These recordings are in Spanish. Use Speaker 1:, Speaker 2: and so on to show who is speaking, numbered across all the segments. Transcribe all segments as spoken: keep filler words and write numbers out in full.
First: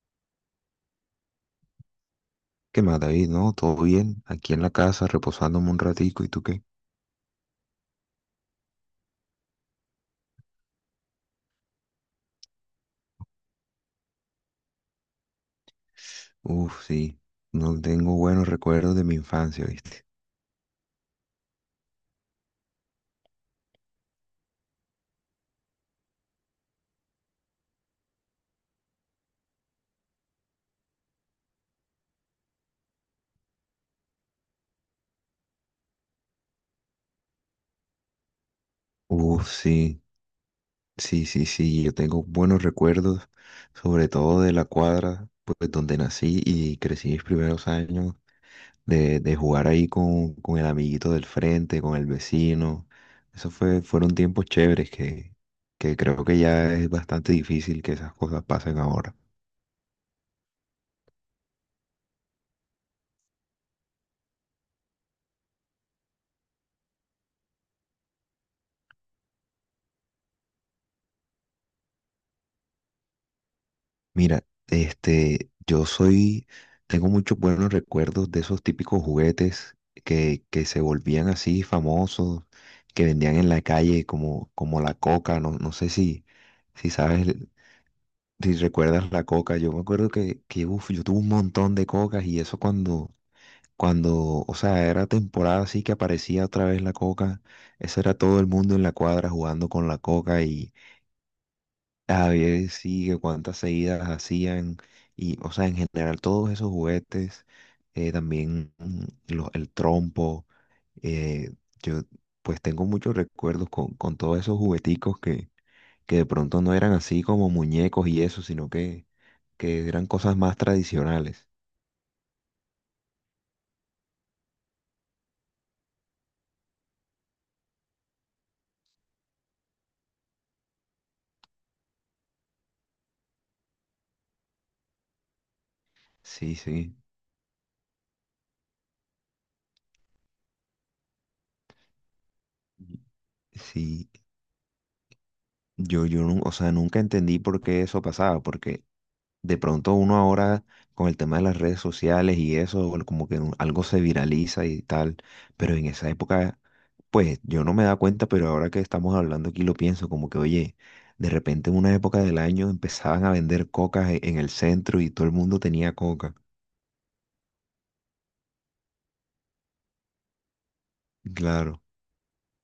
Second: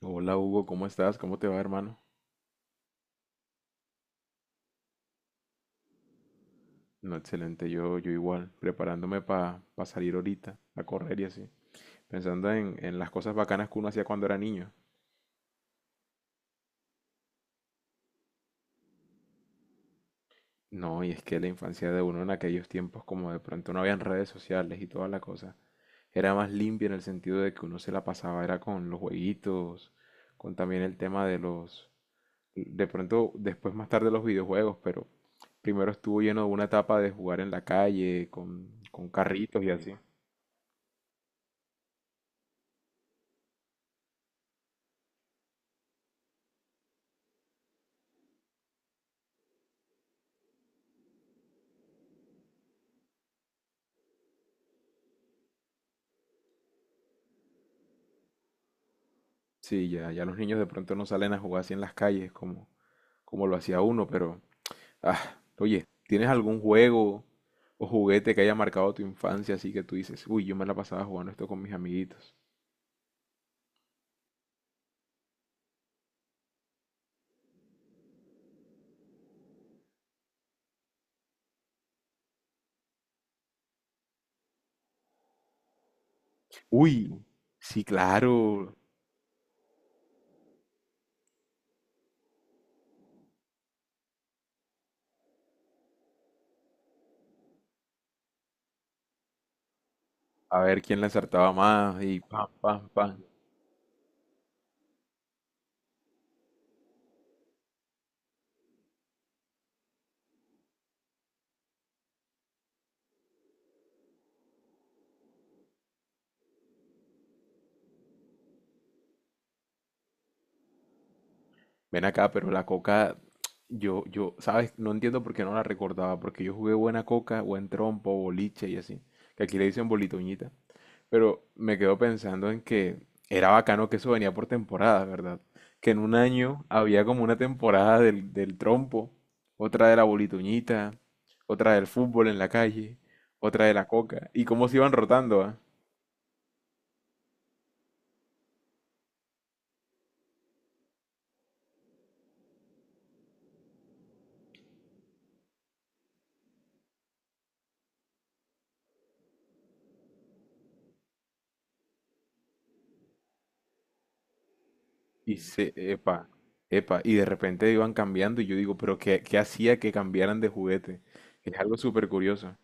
Speaker 1: Hola Hugo, ¿cómo estás? ¿Cómo te va, hermano?
Speaker 2: ¿Qué más, David? ¿No? ¿Todo bien? Aquí en la casa, reposándome un ratico. ¿Y tú qué?
Speaker 1: No, excelente, yo, yo igual, preparándome para salir ahorita, a correr y así, pensando en, en las cosas bacanas que uno hacía cuando era niño.
Speaker 2: Uf, sí. No tengo buenos recuerdos de mi infancia, ¿viste?
Speaker 1: No, y es que la infancia de uno en aquellos tiempos, como de pronto no habían redes sociales y toda la cosa, era más limpia en el sentido de que uno se la pasaba, era con los jueguitos, con también el tema de los, de pronto después más tarde los videojuegos, pero primero estuvo lleno de una etapa de jugar en la calle, con, con
Speaker 2: Uf,
Speaker 1: carritos y así.
Speaker 2: sí. Sí, sí, sí. Yo tengo buenos recuerdos, sobre todo de la cuadra, pues, donde nací y crecí mis primeros años, de, de jugar ahí con, con el amiguito del frente, con el vecino. Eso fue, fueron tiempos chéveres que, que creo que ya es bastante difícil que esas cosas pasen ahora.
Speaker 1: Sí, ya, ya los niños de pronto no salen a jugar así en las calles como, como lo hacía uno, pero, ah, oye, ¿tienes algún juego o juguete que haya marcado tu infancia así que tú dices, uy, yo me la pasaba jugando esto con mis amiguitos?
Speaker 2: Mira, este, yo soy, tengo muchos buenos recuerdos de esos típicos juguetes que, que se volvían así famosos, que vendían en la calle como, como la coca, no, no sé si, si
Speaker 1: Uy,
Speaker 2: sabes, el-
Speaker 1: sí,
Speaker 2: si
Speaker 1: claro.
Speaker 2: recuerdas la coca. Yo me acuerdo que, que uf, yo tuve un montón de cocas y eso cuando, cuando, o sea, era temporada así que aparecía otra vez la coca, eso era todo el mundo en la cuadra jugando con la coca
Speaker 1: A
Speaker 2: y
Speaker 1: ver quién la acertaba más y
Speaker 2: a
Speaker 1: pam,
Speaker 2: ver
Speaker 1: pam,
Speaker 2: sí, que
Speaker 1: pam.
Speaker 2: cuántas seguidas hacían y, o sea, en general todos esos juguetes, eh, también mm, lo- el trompo, eh, yo pues tengo muchos recuerdos con, con todos esos jugueticos que, que de pronto no eran así como muñecos y eso, sino que, que eran cosas más tradicionales.
Speaker 1: Ven acá, pero la coca, yo, yo, ¿sabes? No entiendo por qué no la recordaba, porque yo jugué buena coca, buen trompo, boliche y así, que aquí le dicen bolitoñita. Pero me quedo pensando en que era bacano que eso venía por temporadas, ¿verdad? Que en un
Speaker 2: Sí,
Speaker 1: año
Speaker 2: sí,
Speaker 1: había como una temporada del, del trompo, otra de la bolitoñita, otra del fútbol en la calle, otra de la
Speaker 2: sí,
Speaker 1: coca, y cómo se iban rotando, ¿ah?
Speaker 2: yo, yo, nu- o sea, nunca entendí por qué eso pasaba, porque de pronto uno ahora con el tema de las redes sociales y eso, bueno, como que un- algo se viraliza y tal, pero en esa época, pues yo no me da cuenta, pero ahora que estamos hablando aquí lo pienso, como que oye, de repente en una época del año empezaban a vender cocas e- en el centro y todo el
Speaker 1: Y
Speaker 2: mundo
Speaker 1: se,
Speaker 2: tenía
Speaker 1: epa,
Speaker 2: coca.
Speaker 1: epa, y de repente iban cambiando y yo digo, pero ¿qué, qué hacía que cambiaran de juguete? Es algo
Speaker 2: Claro.
Speaker 1: súper curioso.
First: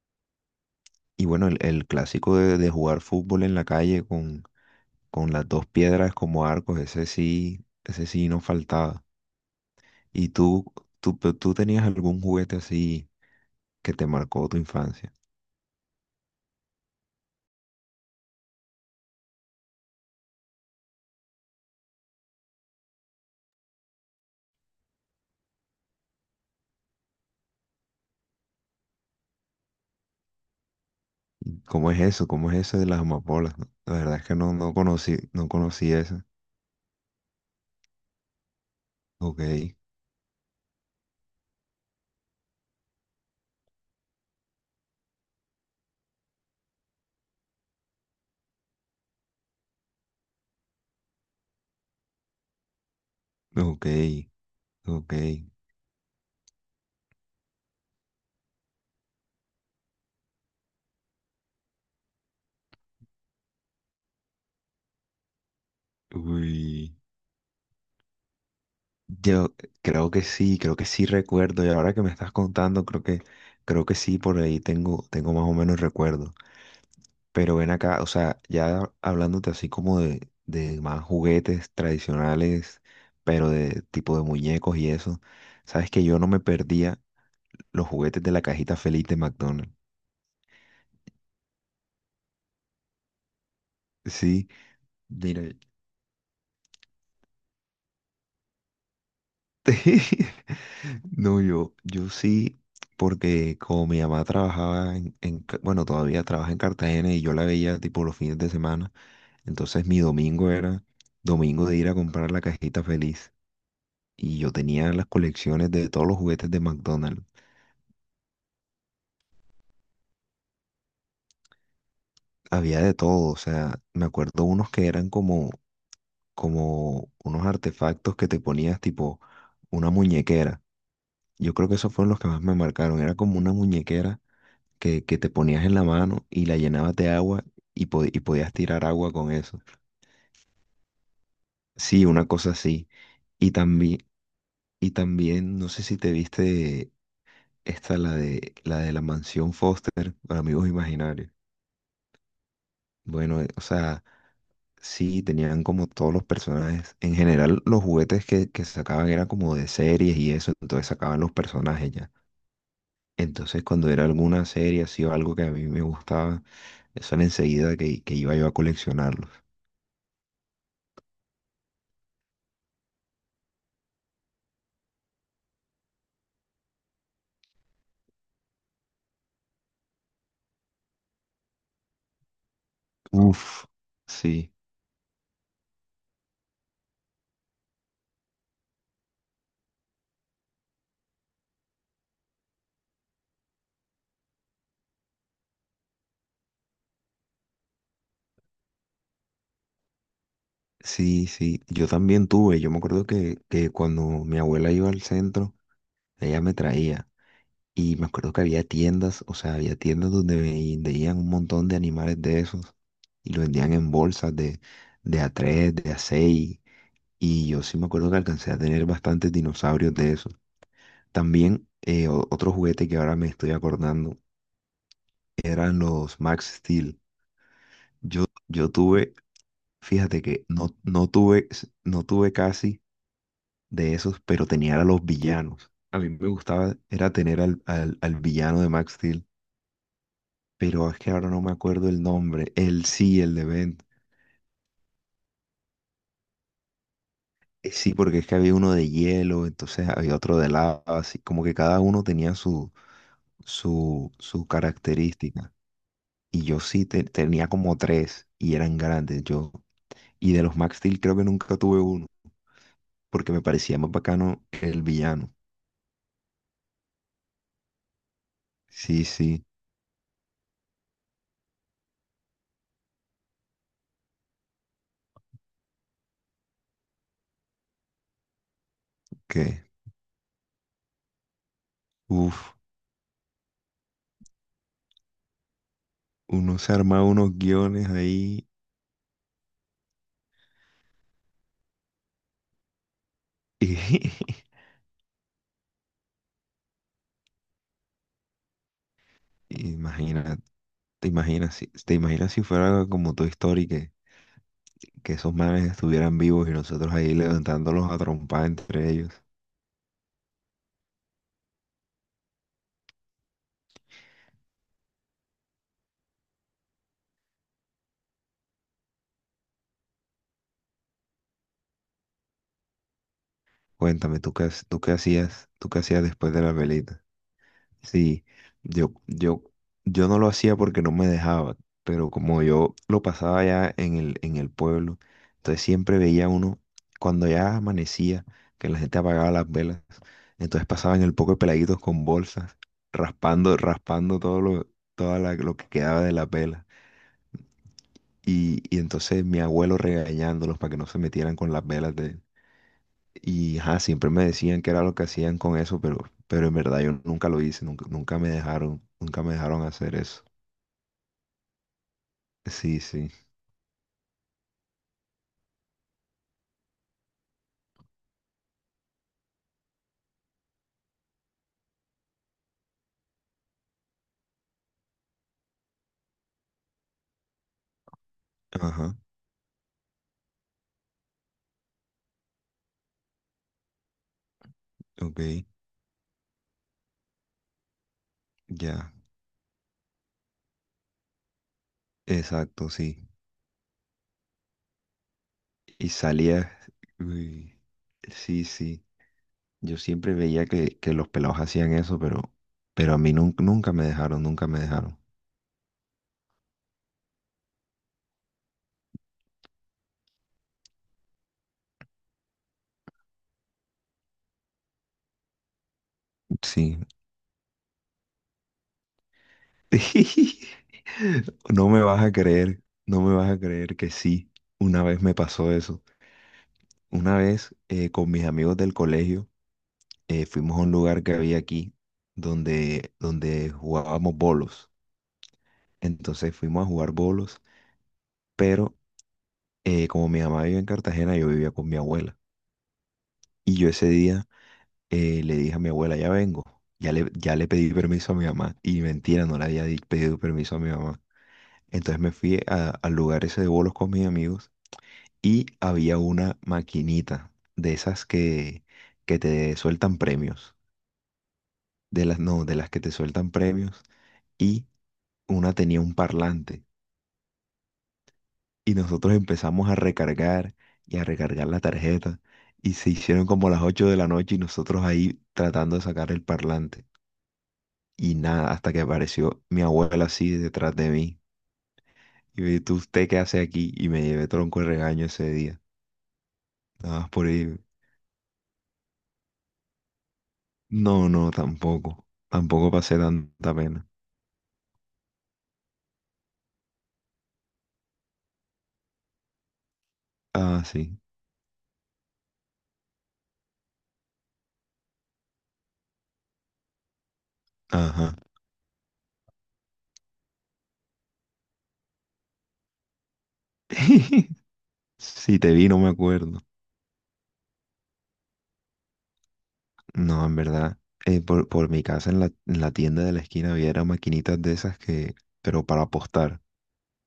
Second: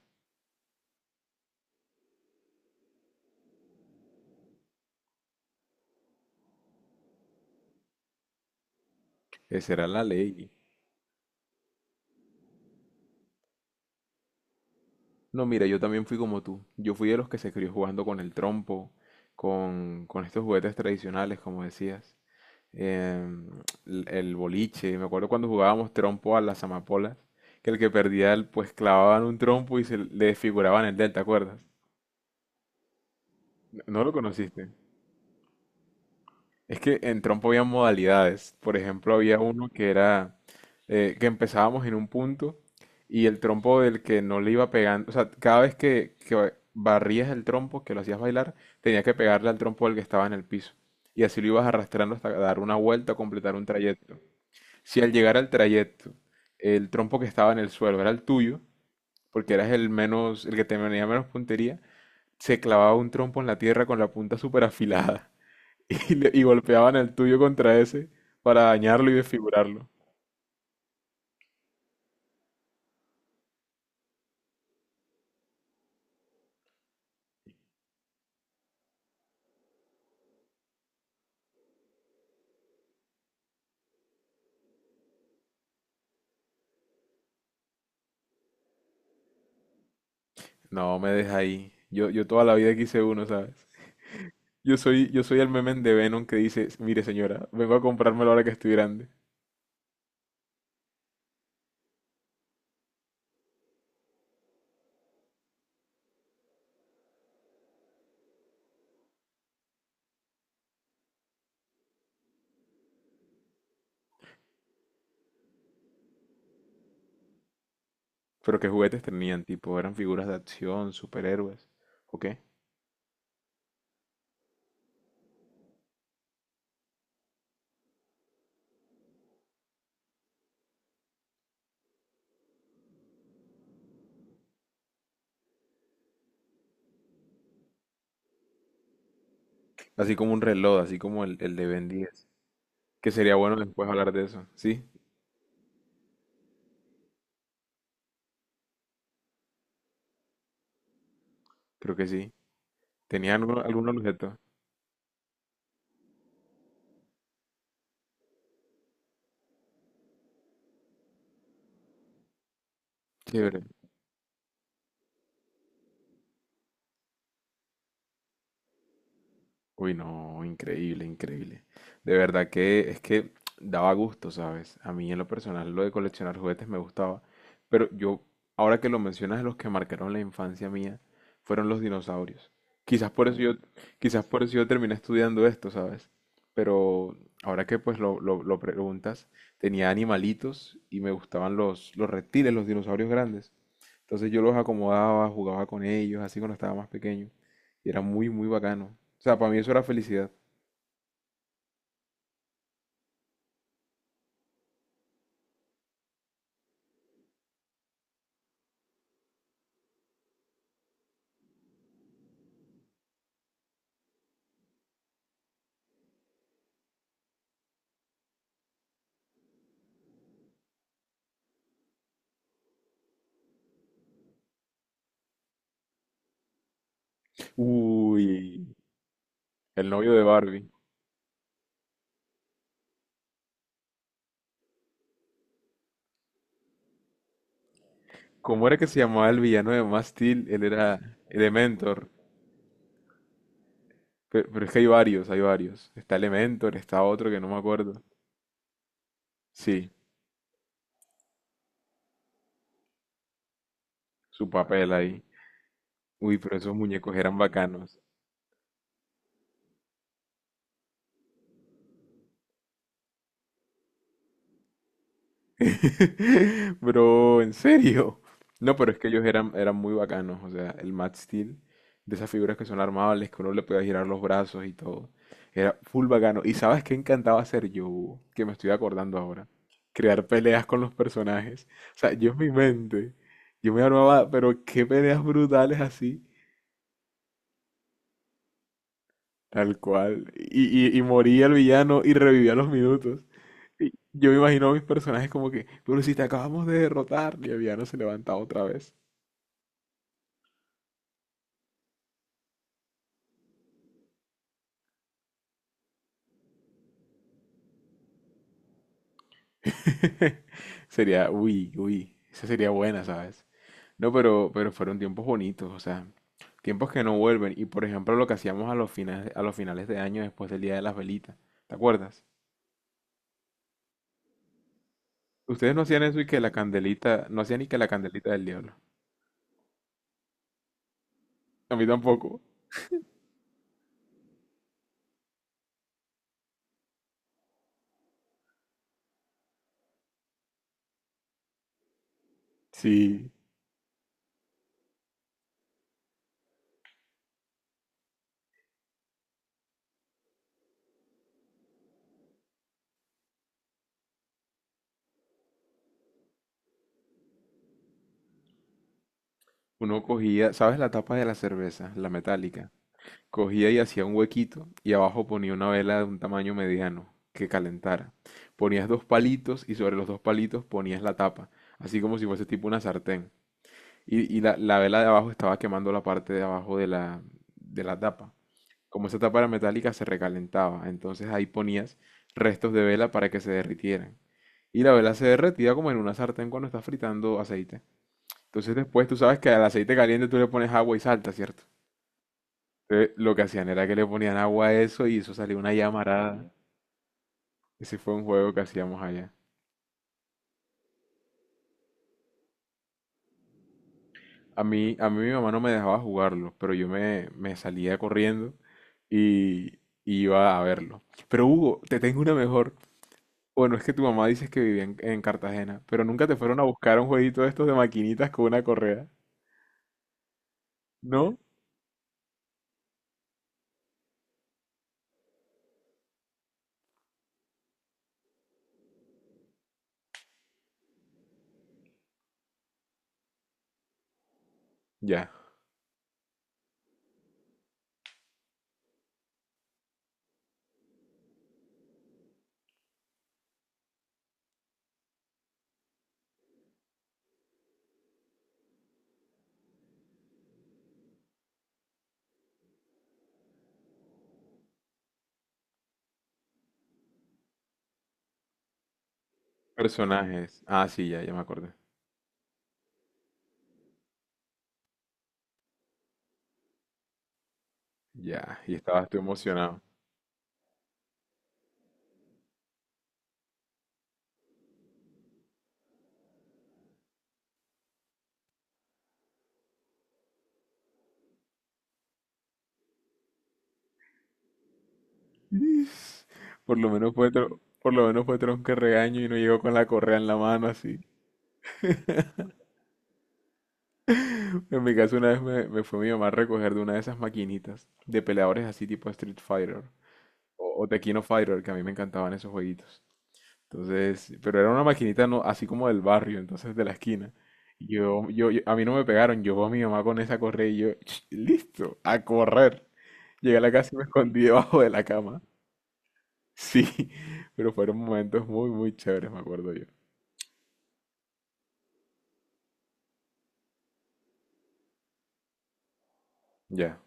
Speaker 2: Y bueno, el, el clásico de, de jugar fútbol en la calle con, con las dos piedras como arcos, ese sí, ese sí no faltaba.
Speaker 1: Esa era la
Speaker 2: ¿Y
Speaker 1: ley.
Speaker 2: tú, tú, tú tenías algún juguete así que te marcó tu infancia?
Speaker 1: No, mira, yo también fui como tú. Yo fui de los que se crió jugando con el trompo, con, con estos juguetes tradicionales, como decías. em, l- el boliche. Me acuerdo cuando jugábamos trompo a las amapolas, que el que perdía, el- pues clavaban un trompo y se le desfiguraban el delta, ¿te acuerdas?
Speaker 2: ¿Cómo es eso? ¿Cómo es eso de las amapolas? No,
Speaker 1: ¿No
Speaker 2: la
Speaker 1: no lo
Speaker 2: verdad es que no,
Speaker 1: conociste?
Speaker 2: no conocí, no conocí eso.
Speaker 1: Es que en trompo había modalidades. Por ejemplo, había
Speaker 2: Ok,
Speaker 1: uno que era eh, que empezábamos en un punto y el trompo del que no le iba pegando, o sea, cada vez que, que barrías el trompo, que lo hacías bailar, tenía que pegarle al trompo del que estaba en el piso. Y así lo ibas arrastrando hasta dar una vuelta o completar un
Speaker 2: ok,
Speaker 1: trayecto. Si al
Speaker 2: ok.
Speaker 1: llegar al trayecto, el trompo que estaba en el suelo era el tuyo, porque eras el menos, el que tenía menos puntería, se clavaba un trompo en la tierra con la punta súper afilada. Y, le- y
Speaker 2: Uy.
Speaker 1: golpeaban el tuyo contra ese para dañarlo y
Speaker 2: Yo
Speaker 1: desfigurarlo.
Speaker 2: creo que sí, creo que sí recuerdo. Y ahora que me estás contando, creo que, creo que sí, por ahí tengo, tengo más o menos recuerdo. Pero ven acá, o sea, ya hablándote así como de, de más juguetes tradicionales, pero de tipo de muñecos y eso, sabes que yo no me perdía los juguetes de la cajita feliz de McDonald's.
Speaker 1: No, me deja ahí. Yo, yo toda la vida quise uno, ¿sabes?
Speaker 2: Sí,
Speaker 1: Yo soy, yo soy
Speaker 2: mira,
Speaker 1: el meme de Venom que dice, mire señora, vengo a comprármelo ahora que estoy grande.
Speaker 2: no, yo, yo sí, porque como mi mamá trabajaba en, en Ca- bueno, todavía trabaja en Cartagena y yo la veía tipo los fines de semana, entonces mi domingo era domingo de ir a comprar la cajita feliz y yo tenía las colecciones de todos los juguetes de McDonald's,
Speaker 1: Pero qué juguetes tenían, tipo, eran figuras de acción, superhéroes, ¿o qué?
Speaker 2: había de todo, o sea, me acuerdo unos que eran como, como unos artefactos que te ponías tipo una muñequera, yo creo que esos fueron los que más me marcaron, era como una muñequera que, que te ponías en la mano y la llenabas de agua y, po- y podías tirar agua con eso.
Speaker 1: Así como un reloj, así como el, el de Ben
Speaker 2: Sí, una
Speaker 1: diez.
Speaker 2: cosa así.
Speaker 1: Que sería
Speaker 2: Y
Speaker 1: bueno después
Speaker 2: también,
Speaker 1: hablar de eso, ¿sí?
Speaker 2: y también, no sé si te viste esta, la de la de la mansión Foster, para amigos imaginarios.
Speaker 1: Creo que sí.
Speaker 2: Bueno,
Speaker 1: ¿Tenían
Speaker 2: eh,
Speaker 1: algún,
Speaker 2: o
Speaker 1: algún
Speaker 2: sea,
Speaker 1: objeto?
Speaker 2: sí, tenían como todos los personajes. En general, los juguetes que, que sacaban eran como de series y eso, entonces sacaban los personajes ya. Entonces,
Speaker 1: Chévere.
Speaker 2: cuando era alguna serie así o algo que a mí me gustaba, eso era enseguida que, que iba yo a coleccionarlos.
Speaker 1: Uy, no, increíble, increíble. De verdad que es que daba gusto, ¿sabes? A mí en lo personal lo de coleccionar juguetes me gustaba, pero yo, ahora que lo mencionas, los que marcaron la infancia mía fueron los dinosaurios. Quizás por eso yo,
Speaker 2: Uf,
Speaker 1: quizás por
Speaker 2: sí,
Speaker 1: eso yo terminé estudiando esto, ¿sabes? Pero ahora que pues lo, lo- lo preguntas, tenía animalitos y me gustaban los, los reptiles, los dinosaurios grandes. Entonces yo los acomodaba, jugaba con ellos, así cuando estaba más pequeño. Y era muy, muy bacano. O sea, para mí eso era felicidad.
Speaker 2: sí, sí. Yo también tuve. Yo me acuerdo que, que cuando mi abuela iba al centro, ella me traía. Y me acuerdo que había tiendas, o sea, había tiendas donde ve- vendían un montón de animales de esos. Y lo vendían en bolsas de, de a tres, de a seis. Y yo sí me acuerdo que alcancé a tener bastantes dinosaurios de esos. También eh, o- otro juguete que ahora me estoy acordando eran los Max Steel. Yo,
Speaker 1: Uy,
Speaker 2: yo tuve,
Speaker 1: el novio
Speaker 2: fíjate
Speaker 1: de
Speaker 2: que
Speaker 1: Barbie.
Speaker 2: no, no tuve, no tuve casi de esos, pero tenía a los villanos. A mí me gustaba, era tener al, al, al villano
Speaker 1: ¿Cómo
Speaker 2: de
Speaker 1: era que
Speaker 2: Max
Speaker 1: se
Speaker 2: Steel,
Speaker 1: llamaba el villano de Max Steel? Él
Speaker 2: pero es que
Speaker 1: era
Speaker 2: ahora no me acuerdo el
Speaker 1: Elementor.
Speaker 2: nombre. Él sí, el de Ben.
Speaker 1: Pe- Pero, es que hay varios, hay varios. Está Elementor, está otro que no me
Speaker 2: Eh,
Speaker 1: acuerdo.
Speaker 2: Sí, porque es que había uno de hielo, entonces
Speaker 1: Sí,
Speaker 2: había otro de lava, así como que cada uno tenía su, su, su
Speaker 1: su papel ahí.
Speaker 2: característica.
Speaker 1: Uy,
Speaker 2: Y
Speaker 1: pero
Speaker 2: yo
Speaker 1: esos
Speaker 2: sí te-
Speaker 1: muñecos eran
Speaker 2: tenía como
Speaker 1: bacanos.
Speaker 2: tres y eran grandes. Yo, y de los Max Steel creo que nunca tuve uno, porque me parecía más bacano el villano.
Speaker 1: Bro, en serio. No, pero es
Speaker 2: Sí,
Speaker 1: que ellos
Speaker 2: sí,
Speaker 1: eran, eran muy bacanos. O sea, el Max Steel, de esas figuras que son armables, que uno le podía girar los brazos y todo. Era full bacano. ¿Y sabes qué encantaba hacer yo? Que me estoy acordando ahora.
Speaker 2: que,
Speaker 1: Crear peleas con los personajes. O sea, yo en mi
Speaker 2: uff,
Speaker 1: mente, yo me armaba, pero qué peleas brutales así.
Speaker 2: uno se arma unos guiones ahí.
Speaker 1: Tal cual. Y, y, y moría el villano y revivía a los minutos. Y
Speaker 2: Y,
Speaker 1: yo me imagino a mis personajes como que, pero si te acabamos de derrotar, y Aviano se levanta otra vez.
Speaker 2: imagina, te imaginas, si- te imaginas si fuera como tu historia que, que esos manes estuvieran vivos y nosotros ahí levantándolos a trompar entre ellos.
Speaker 1: Sería, uy, uy, esa sería buena, ¿sabes? No, pero, pero fueron tiempos bonitos, o sea, tiempos que no vuelven. Y por ejemplo, lo que hacíamos a los finales, a los finales de año después del Día de las Velitas, ¿te acuerdas?
Speaker 2: Cuéntame, ¿tú qué, ha- tú qué hacías, tú
Speaker 1: Ustedes
Speaker 2: qué
Speaker 1: no hacían
Speaker 2: hacías
Speaker 1: eso y
Speaker 2: después
Speaker 1: que
Speaker 2: de
Speaker 1: la
Speaker 2: la velita?
Speaker 1: candelita, no hacían ni que la
Speaker 2: Sí,
Speaker 1: candelita del diablo.
Speaker 2: yo, yo, yo no lo hacía porque no me dejaba,
Speaker 1: A mí
Speaker 2: pero
Speaker 1: tampoco.
Speaker 2: como yo lo pasaba ya en el, en el pueblo, entonces siempre veía uno, cuando ya amanecía, que la gente apagaba las velas, entonces pasaban el poco de peladitos con bolsas,
Speaker 1: Sí,
Speaker 2: raspando, raspando todo lo, toda la- lo que quedaba de las velas. Y, y entonces mi abuelo regañándolos para que no se metieran con las velas y ajá, siempre me decían que era lo que hacían con eso, pero, pero en verdad yo nunca lo hice, nunca, nunca me dejaron, nunca me dejaron hacer
Speaker 1: uno
Speaker 2: eso.
Speaker 1: cogía, ¿sabes la tapa de la cerveza? La metálica.
Speaker 2: Sí, sí.
Speaker 1: Cogía y hacía un huequito y abajo ponía una vela de un tamaño mediano que calentara. Ponías dos palitos y sobre los dos palitos ponías la tapa, así como si fuese tipo una sartén. Y, y la, la vela de abajo estaba quemando la parte de abajo de la, de la tapa.
Speaker 2: Ajá,
Speaker 1: Como esa tapa era metálica, se recalentaba. Entonces ahí ponías restos de vela para que se derritieran. Y la vela
Speaker 2: ok,
Speaker 1: se derretía como en una sartén cuando estás fritando aceite. Entonces
Speaker 2: ya,
Speaker 1: después tú sabes que al aceite caliente tú le pones agua y salta, ¿cierto?
Speaker 2: exacto, sí.
Speaker 1: Entonces, lo que hacían era que le ponían agua a eso y eso salía una
Speaker 2: Y
Speaker 1: llamarada. Ujú.
Speaker 2: salía, uy,
Speaker 1: Ese fue un
Speaker 2: sí,
Speaker 1: juego que
Speaker 2: sí.
Speaker 1: hacíamos allá.
Speaker 2: Yo siempre veía que, que los pelados hacían eso, pero, pero a mí nun- nunca me dejaron, nunca me
Speaker 1: A mí,
Speaker 2: dejaron.
Speaker 1: a mí mi mamá no me dejaba jugarlo, pero yo me, me salía corriendo y, y iba a verlo. Pero Hugo, te tengo una mejor. Bueno, es que tu mamá dices que vivía en, en Cartagena, pero nunca te fueron a
Speaker 2: Sí.
Speaker 1: buscar un jueguito de estos de maquinitas con una correa. ¿No?
Speaker 2: No me vas a creer, no me vas a creer que sí. Una vez me pasó eso. Una vez eh, con mis amigos del colegio, eh, fuimos a un lugar que había aquí donde, donde jugábamos bolos.
Speaker 1: Ya.
Speaker 2: Entonces fuimos a jugar bolos, pero eh, como mi mamá vive en Cartagena, yo vivía con mi abuela. Y yo ese día eh, le dije a mi abuela, ya vengo, ya le, ya le pedí permiso a mi mamá. Y mentira, no le había di- pedido permiso a mi mamá. Entonces me fui a- al lugar ese de bolos con mis amigos y había una maquinita de esas que, que te sueltan premios.
Speaker 1: Personajes. Ah, sí, ya, ya me acordé.
Speaker 2: De las, no, de las que te sueltan premios, y una tenía un parlante.
Speaker 1: Ya, y
Speaker 2: Y
Speaker 1: estabas
Speaker 2: nosotros
Speaker 1: tú
Speaker 2: empezamos a
Speaker 1: emocionado.
Speaker 2: recargar y a recargar la tarjeta. Y se hicieron como las ocho de la noche y nosotros ahí tratando de sacar el parlante. Y nada, hasta que apareció mi abuela así detrás de mí. Y me dijo, ¿tú? ¿Usted qué hace aquí? Y me llevé tronco de regaño ese día.
Speaker 1: Por lo
Speaker 2: Nada más
Speaker 1: menos
Speaker 2: por
Speaker 1: fue
Speaker 2: ahí.
Speaker 1: tro- por lo menos fue tronco de regaño y no llegó con la correa en la mano así.
Speaker 2: No, no, tampoco. Tampoco pasé tanta pena.
Speaker 1: En mi caso una vez me, me fue mi mamá a recoger de una de esas maquinitas de peleadores así tipo Street Fighter
Speaker 2: Ah,
Speaker 1: o, o
Speaker 2: sí.
Speaker 1: Tekken Fighter que a mí me encantaban esos jueguitos. Entonces, pero era una maquinita no, así como del barrio, entonces de la esquina. Y
Speaker 2: Ajá.
Speaker 1: Yo, yo, yo- a mí no me pegaron, yo veo a mi mamá con esa correa y yo, "Ch, listo, a correr. Llegué a la casa y me escondí debajo de la
Speaker 2: Si
Speaker 1: cama.
Speaker 2: te vi, no me acuerdo.
Speaker 1: Sí, pero fueron momentos muy, muy chéveres, me acuerdo yo.
Speaker 2: No, en verdad, eh, por, por mi casa en la, en la tienda de la esquina había era maquinitas de esas que, pero para apostar.
Speaker 1: Ya.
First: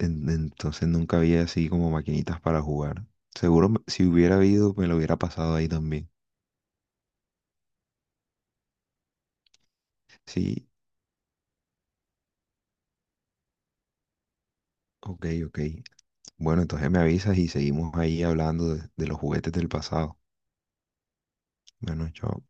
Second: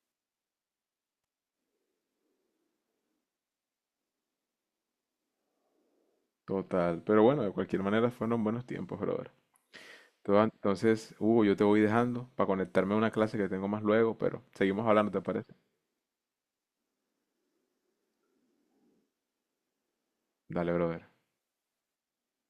Speaker 2: En- entonces nunca había así como maquinitas para jugar. Seguro me- si hubiera habido, me lo hubiera pasado ahí también.
Speaker 1: Total, pero bueno, de cualquier manera fueron buenos tiempos, brother. Todo-
Speaker 2: Sí,
Speaker 1: Entonces, Hugo, yo te voy dejando para conectarme a una clase que tengo más luego, pero seguimos hablando, ¿te
Speaker 2: ok,
Speaker 1: parece?
Speaker 2: ok. Bueno, entonces me avisas y seguimos ahí hablando de, de los juguetes del pasado.
Speaker 1: Dale, brother.
Speaker 2: Bueno, chao.